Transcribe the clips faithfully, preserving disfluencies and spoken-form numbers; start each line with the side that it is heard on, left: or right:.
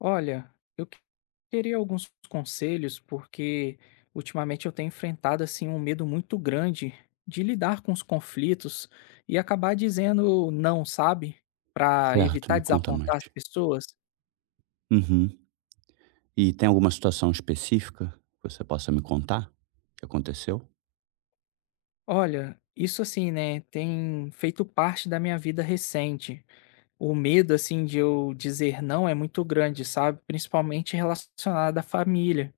left: Olha, eu que- queria alguns conselhos porque ultimamente eu tenho enfrentado assim um medo muito grande de lidar com os conflitos e acabar dizendo não, sabe? Para
right: Certo,
left: evitar
right: me conta mais.
left: desapontar as pessoas.
right: Uhum. E tem alguma situação específica que você possa me contar que aconteceu?
left: Olha, isso assim, né, tem feito parte da minha vida recente. O medo assim de eu dizer não é muito grande, sabe? Principalmente relacionado à família.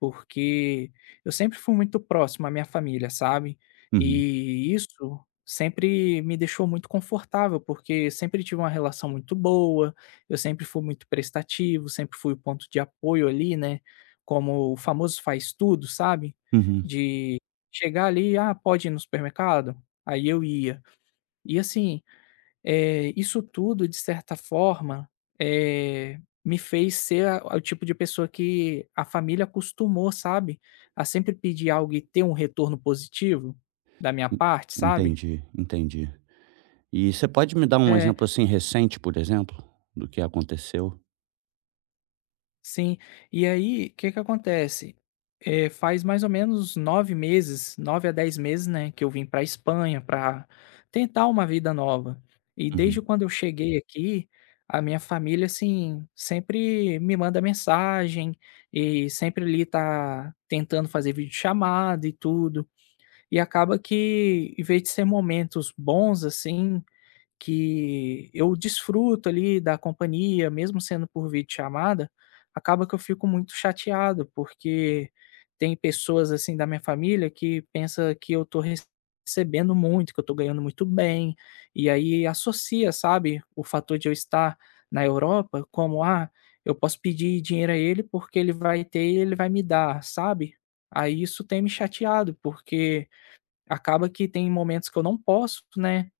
left: Porque eu sempre fui muito próximo à minha família, sabe.
right: Uhum,
left: E isso sempre me deixou muito confortável, porque sempre tive uma relação muito boa, eu sempre fui muito prestativo, sempre fui o ponto de apoio ali, né, como o famoso faz tudo, sabe.
right: uhum.
left: De chegar ali: "Ah, pode ir no supermercado?" Aí eu ia. E assim eh, isso tudo, de certa forma, eh, me fez ser a o tipo de pessoa que a família acostumou, sabe, a sempre pedir algo e ter um retorno positivo da minha
right: En
left: parte, sabe.
right: entendi, entendi. E você pode me dar um
left: É.
right: exemplo, assim, recente, por exemplo, do que aconteceu?
left: Sim. E aí, o que que acontece? Eh, faz mais ou menos nove meses, nove a dez meses, né, que eu vim pra Espanha para tentar uma vida nova. E
right: Uhum,
left: desde quando eu cheguei aqui, a minha família, assim, sempre me manda mensagem e sempre ali tá tentando fazer videochamada e tudo. E acaba que, em vez de ser momentos bons, assim, que eu desfruto ali da companhia, mesmo sendo por videochamada, acaba que eu fico muito chateado, porque tem pessoas assim da minha família que pensa que eu tô recebendo muito, que eu tô ganhando muito bem, e aí associa, sabe, o fator de eu estar na Europa como, ah, eu posso pedir dinheiro a ele porque ele vai ter e ele vai me dar, sabe? Aí isso tem me chateado, porque acaba que tem momentos que eu não posso, né?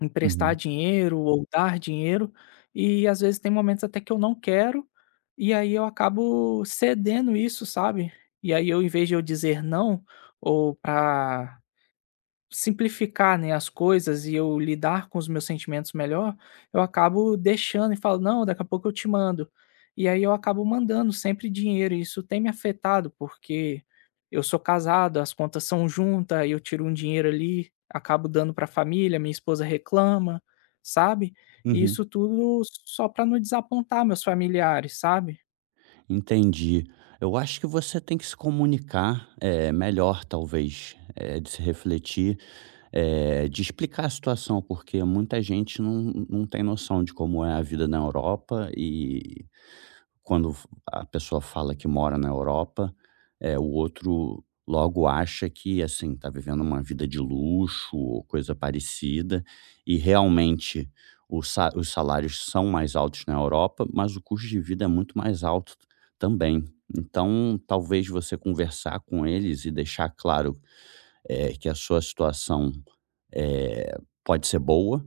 left: Emprestar
right: uhum,
left: dinheiro ou dar dinheiro, e às vezes tem momentos até que eu não quero, e aí eu acabo cedendo isso, sabe. E aí eu, em vez de eu dizer não, ou pra Simplificar, né, as coisas e eu lidar com os meus sentimentos melhor, eu acabo deixando e falo: "Não, daqui a pouco eu te mando". E aí eu acabo mandando sempre dinheiro e isso tem me afetado, porque eu sou casado, as contas são juntas, aí eu tiro um dinheiro ali, acabo dando para a família, minha esposa reclama, sabe. E
right: uhum.
left: isso tudo só para não desapontar meus familiares, sabe.
right: Entendi. Eu acho que você tem que se comunicar, eh, melhor talvez, eh, de se refletir, eh, de explicar a situação, porque muita gente não não tem noção de como é a vida na Europa e quando a pessoa fala que mora na Europa, eh, o outro logo acha que, assim, tá vivendo uma vida de luxo ou coisa parecida, e realmente o sa os salários são mais altos na Europa, mas o custo de vida é muito mais alto também. Então, talvez você conversar com eles e deixar claro, eh, que a sua situação, eh, pode ser boa,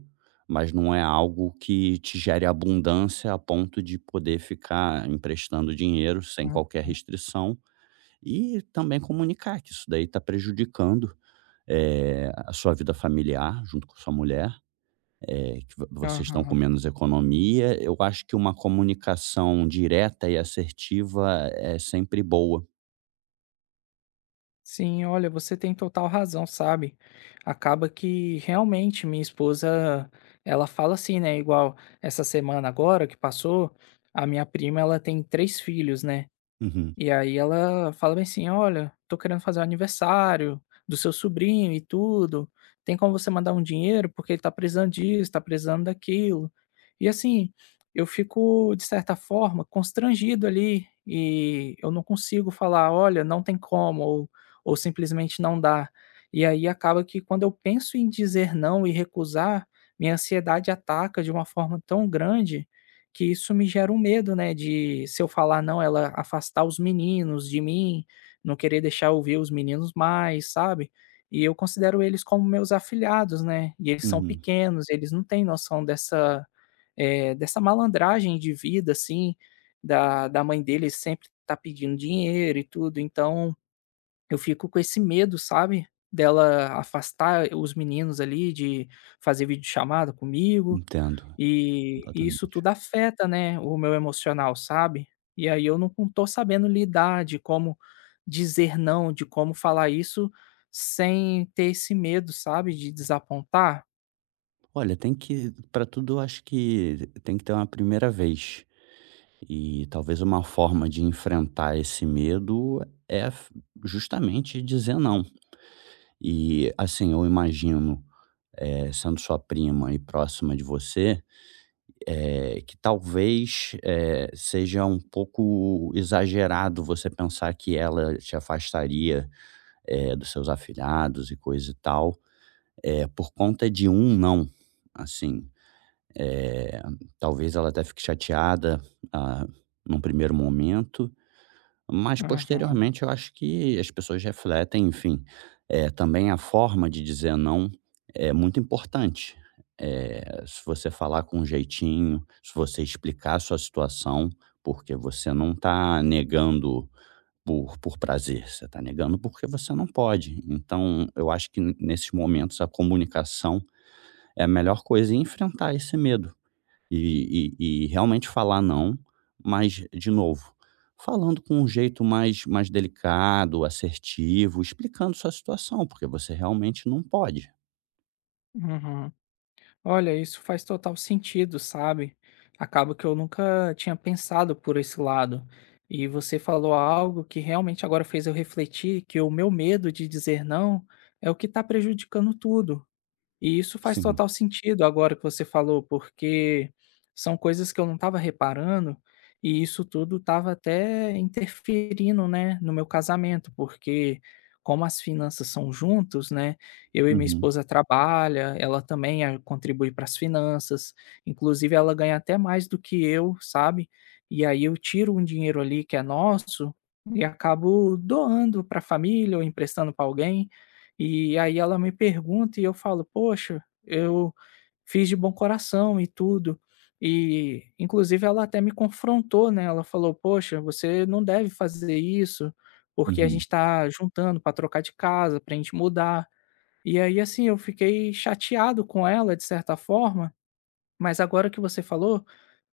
right: mas não é algo que te gere abundância a ponto de poder ficar emprestando dinheiro sem
left: Uhum,
right: qualquer restrição. E também comunicar que isso daí está prejudicando, eh, a sua vida familiar junto com sua mulher, eh, que vo vocês estão com
left: aham.
right: menos economia. Eu acho que uma comunicação direta e assertiva é sempre boa.
left: Sim, olha, você tem total razão, sabe? Acaba que realmente minha esposa, ela fala assim, né? Igual essa semana agora que passou, a minha prima, ela tem três filhos, né?
right: Uhum,
left: E aí ela fala bem assim: "Olha, tô querendo fazer o aniversário do seu sobrinho e tudo, tem como você mandar um dinheiro? Porque ele tá precisando disso, tá precisando daquilo". E assim, eu fico, de certa forma, constrangido ali, e eu não consigo falar: "Olha, não tem como", ou ou simplesmente não dá. E aí acaba que quando eu penso em dizer não e recusar, minha ansiedade ataca de uma forma tão grande que isso me gera um medo, né, de se eu falar não, ela afastar os meninos de mim, não querer deixar eu ver os meninos mais, sabe. E eu considero eles como meus afilhados, né, e eles são
right: uhum.
left: pequenos, eles não têm noção dessa, eh, dessa malandragem de vida, assim, da da mãe deles sempre tá pedindo dinheiro e tudo, então eu fico com esse medo, sabe, dela afastar os meninos ali, de fazer videochamada comigo,
right: Entendo,
left: e e isso
right: completamente.
left: tudo afeta, né, o meu emocional, sabe. E aí eu não não tô sabendo lidar de como dizer não, de como falar isso sem ter esse medo, sabe, de desapontar.
right: Olha, tem que, para tudo eu acho que tem que ter uma primeira vez. E talvez uma forma de enfrentar esse medo é f justamente dizer não. E, assim, eu imagino, eh, sendo sua prima e próxima de você, eh, que talvez, eh, seja um pouco exagerado você pensar que ela te afastaria, eh, dos seus afilhados e coisa e tal. É por conta de um não, assim, eh, talvez ela até fique chateada, ah, num primeiro momento, mas
left: Aham,
right: posteriormente eu acho que as pessoas refletem, enfim. Eh, também a forma de dizer não é muito importante. Eh, se você falar com um jeitinho, se você explicar a sua situação, porque você não está negando por por prazer, você está negando porque você não pode. Então eu acho que n- nesses momentos a comunicação é a melhor coisa, é enfrentar esse medo e e e realmente falar não, mas de novo, falando com um jeito mais mais delicado, assertivo, explicando sua situação, porque você realmente não pode.
left: uhum. Olha, isso faz total sentido, sabe? Acaba que eu nunca tinha pensado por esse lado. E você falou algo que realmente agora fez eu refletir que o meu medo de dizer não é o que está prejudicando tudo. E isso faz
right: Sim.
left: total sentido agora que você falou, porque são coisas que eu não estava reparando, e isso tudo estava até interferindo, né, no meu casamento, porque como as finanças são juntos, né, eu e minha
right: Uhum.
left: esposa trabalha, ela também eh, contribui para as finanças, inclusive ela ganha até mais do que eu, sabe? E aí eu tiro um dinheiro ali que é nosso e acabo doando para a família ou emprestando para alguém. E aí ela me pergunta e eu falo: "Poxa, eu fiz de bom coração e tudo". E inclusive ela até me confrontou, né, ela falou: "Poxa, você não deve fazer isso, porque a gente
right: Uhum.
left: está juntando para trocar de casa, para a gente mudar". E aí, assim, eu fiquei chateado com ela de certa forma, mas agora que você falou,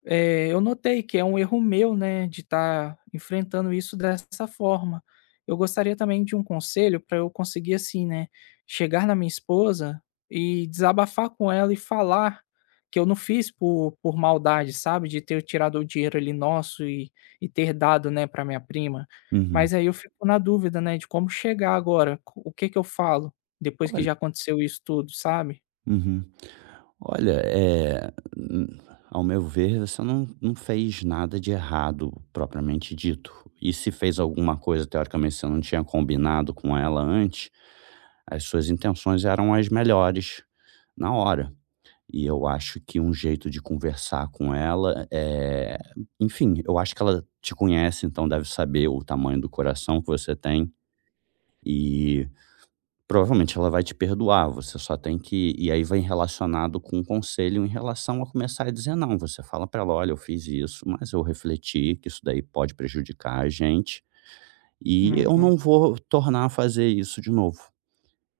left: eh, eu notei que é um erro meu, né, de estar enfrentando isso dessa forma. Eu gostaria também de um conselho para eu conseguir, assim, né, chegar na minha esposa e desabafar com ela e falar que eu não fiz por, por maldade, sabe? De ter tirado o dinheiro ali nosso e, e ter dado, né, para minha prima.
right: Uhum.
left: Mas aí eu fico na dúvida, né, de como chegar agora. co- O que que eu falo depois que
right: Olha
left: já aconteceu isso tudo, sabe?
right: Uhum. Olha, eh, hum, ao meu ver, você não não fez nada de errado, propriamente dito. E se fez alguma coisa, teoricamente, você não tinha combinado com ela antes, as suas intenções eram as melhores na hora. E eu acho que um jeito de conversar com ela é, enfim, eu acho que ela te conhece, então deve saber o tamanho do coração que você tem. Provavelmente ela vai te perdoar, você só tem que, e aí vem relacionado com um conselho em relação a começar a dizer não, você fala pra ela: "Olha, eu fiz isso, mas eu refleti que isso daí pode prejudicar a gente, e eu
left: Uhum,
right: não vou tornar a fazer isso de novo.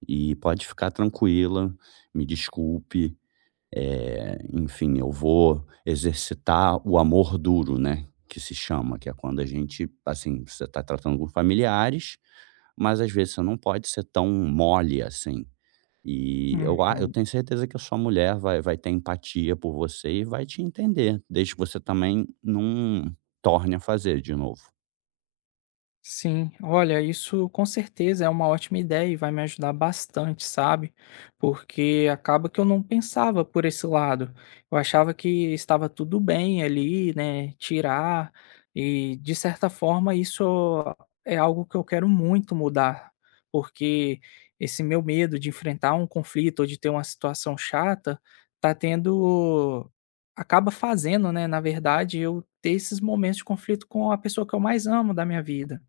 right: E pode ficar tranquila, me desculpe, eh, enfim, eu vou exercitar o amor duro, né, que se chama, que é quando a gente, assim, você está tratando com familiares, mas às vezes você não pode ser tão mole assim. E eu a
left: uhum.
right: eu tenho certeza que a sua mulher vai vai ter empatia por você e vai te entender, desde que você também não torne a fazer de novo.
left: Sim, olha, isso com certeza é uma ótima ideia e vai me ajudar bastante, sabe? Porque acaba que eu não pensava por esse lado. Eu achava que estava tudo bem ali, né? Tirar, e de certa forma isso é algo que eu quero muito mudar, porque esse meu medo de enfrentar um conflito ou de ter uma situação chata tá tendo. Acaba fazendo, né? Na verdade, eu ter esses momentos de conflito com a pessoa que eu mais amo da minha vida.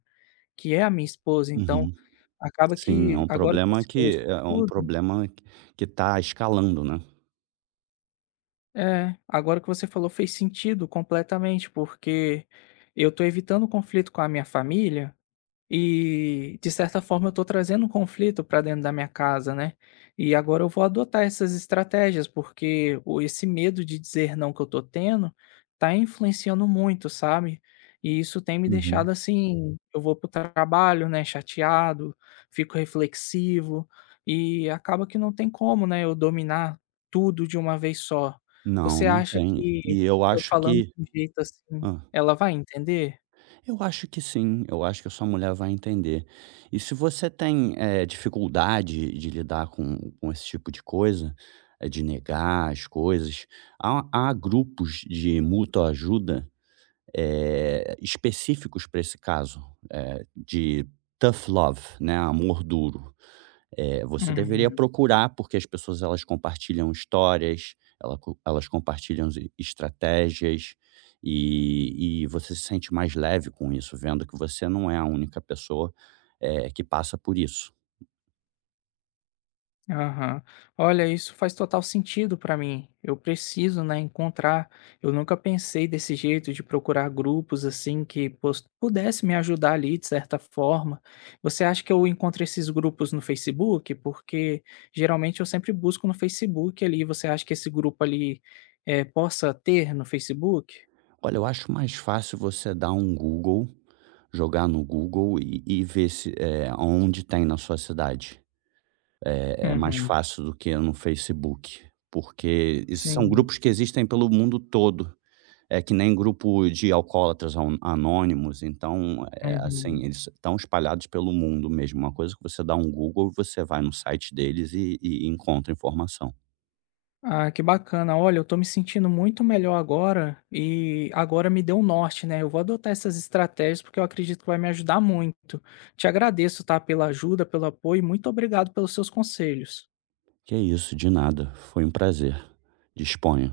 left: Que é a minha esposa, então,
right: Uhum.
left: acaba
right: Sim, é
left: que
right: um
left: agora que
right: problema,
left: você falou
right: que
left: isso
right: é um
left: tudo
right: problema que está escalando, né.
left: é, agora que você falou fez sentido completamente, porque eu tô evitando conflito com a minha família. E, de certa forma, eu estou trazendo um conflito para dentro da minha casa, né. E agora eu vou adotar essas estratégias, porque o esse medo de dizer não que eu estou tendo está influenciando muito, sabe. E isso tem me
right: Uhum.
left: deixado assim, eu vou para o trabalho, né, chateado, fico reflexivo, e acaba que não tem como, né, eu dominar tudo de uma vez só.
right: Não,
left: Você
right: não
left: acha
right: tem.
left: que
right: E eu
left: eu
right: acho
left: falando
right: que,
left: de um jeito assim,
right: hã?
left: ela vai entender?
right: Eu acho que sim, eu acho que a sua mulher vai entender. E se você tem, eh, dificuldade de lidar com com esse tipo de coisa, eh, de negar as coisas, há há grupos de mútua ajuda, eh, específicos para esse caso, eh, de tough love, né, amor duro. Eh, você deveria
left: Uhum.
right: procurar, porque as pessoas, elas compartilham histórias, ela co elas compartilham es estratégias, e e você se sente mais leve com isso, vendo que você não é a única pessoa, eh, que passa por isso.
left: Aham. Olha, isso faz total sentido para mim. Eu preciso, né, encontrar. Eu nunca pensei desse jeito de procurar grupos assim que pos- pudesse me ajudar ali de certa forma. Você acha que eu encontro esses grupos no Facebook? Porque geralmente eu sempre busco no Facebook ali. Você acha que esse grupo ali eh, possa ter no Facebook?
right: Olha, eu acho mais fácil você dar um Google, jogar no Google e e ver se, eh, aonde tem na sua cidade. É mais
left: Uhum.
right: fácil do que no Facebook, porque esses são
left: Sim.
right: grupos que existem pelo mundo todo. É que nem grupo de alcoólatras an anônimos, então, eh,
left: Uhum.
right: assim, eles estão espalhados pelo mundo mesmo, uma coisa é que você dá um Google, você vai no site deles e e encontra informação.
left: Ah, que bacana. Olha, eu tô me sentindo muito melhor agora e agora me deu um norte, né? Eu vou adotar essas estratégias porque eu acredito que vai me ajudar muito. Te agradeço, tá, pela ajuda, pelo apoio e muito obrigado pelos seus conselhos.
right: Que é isso, de nada, foi um prazer. Disponha.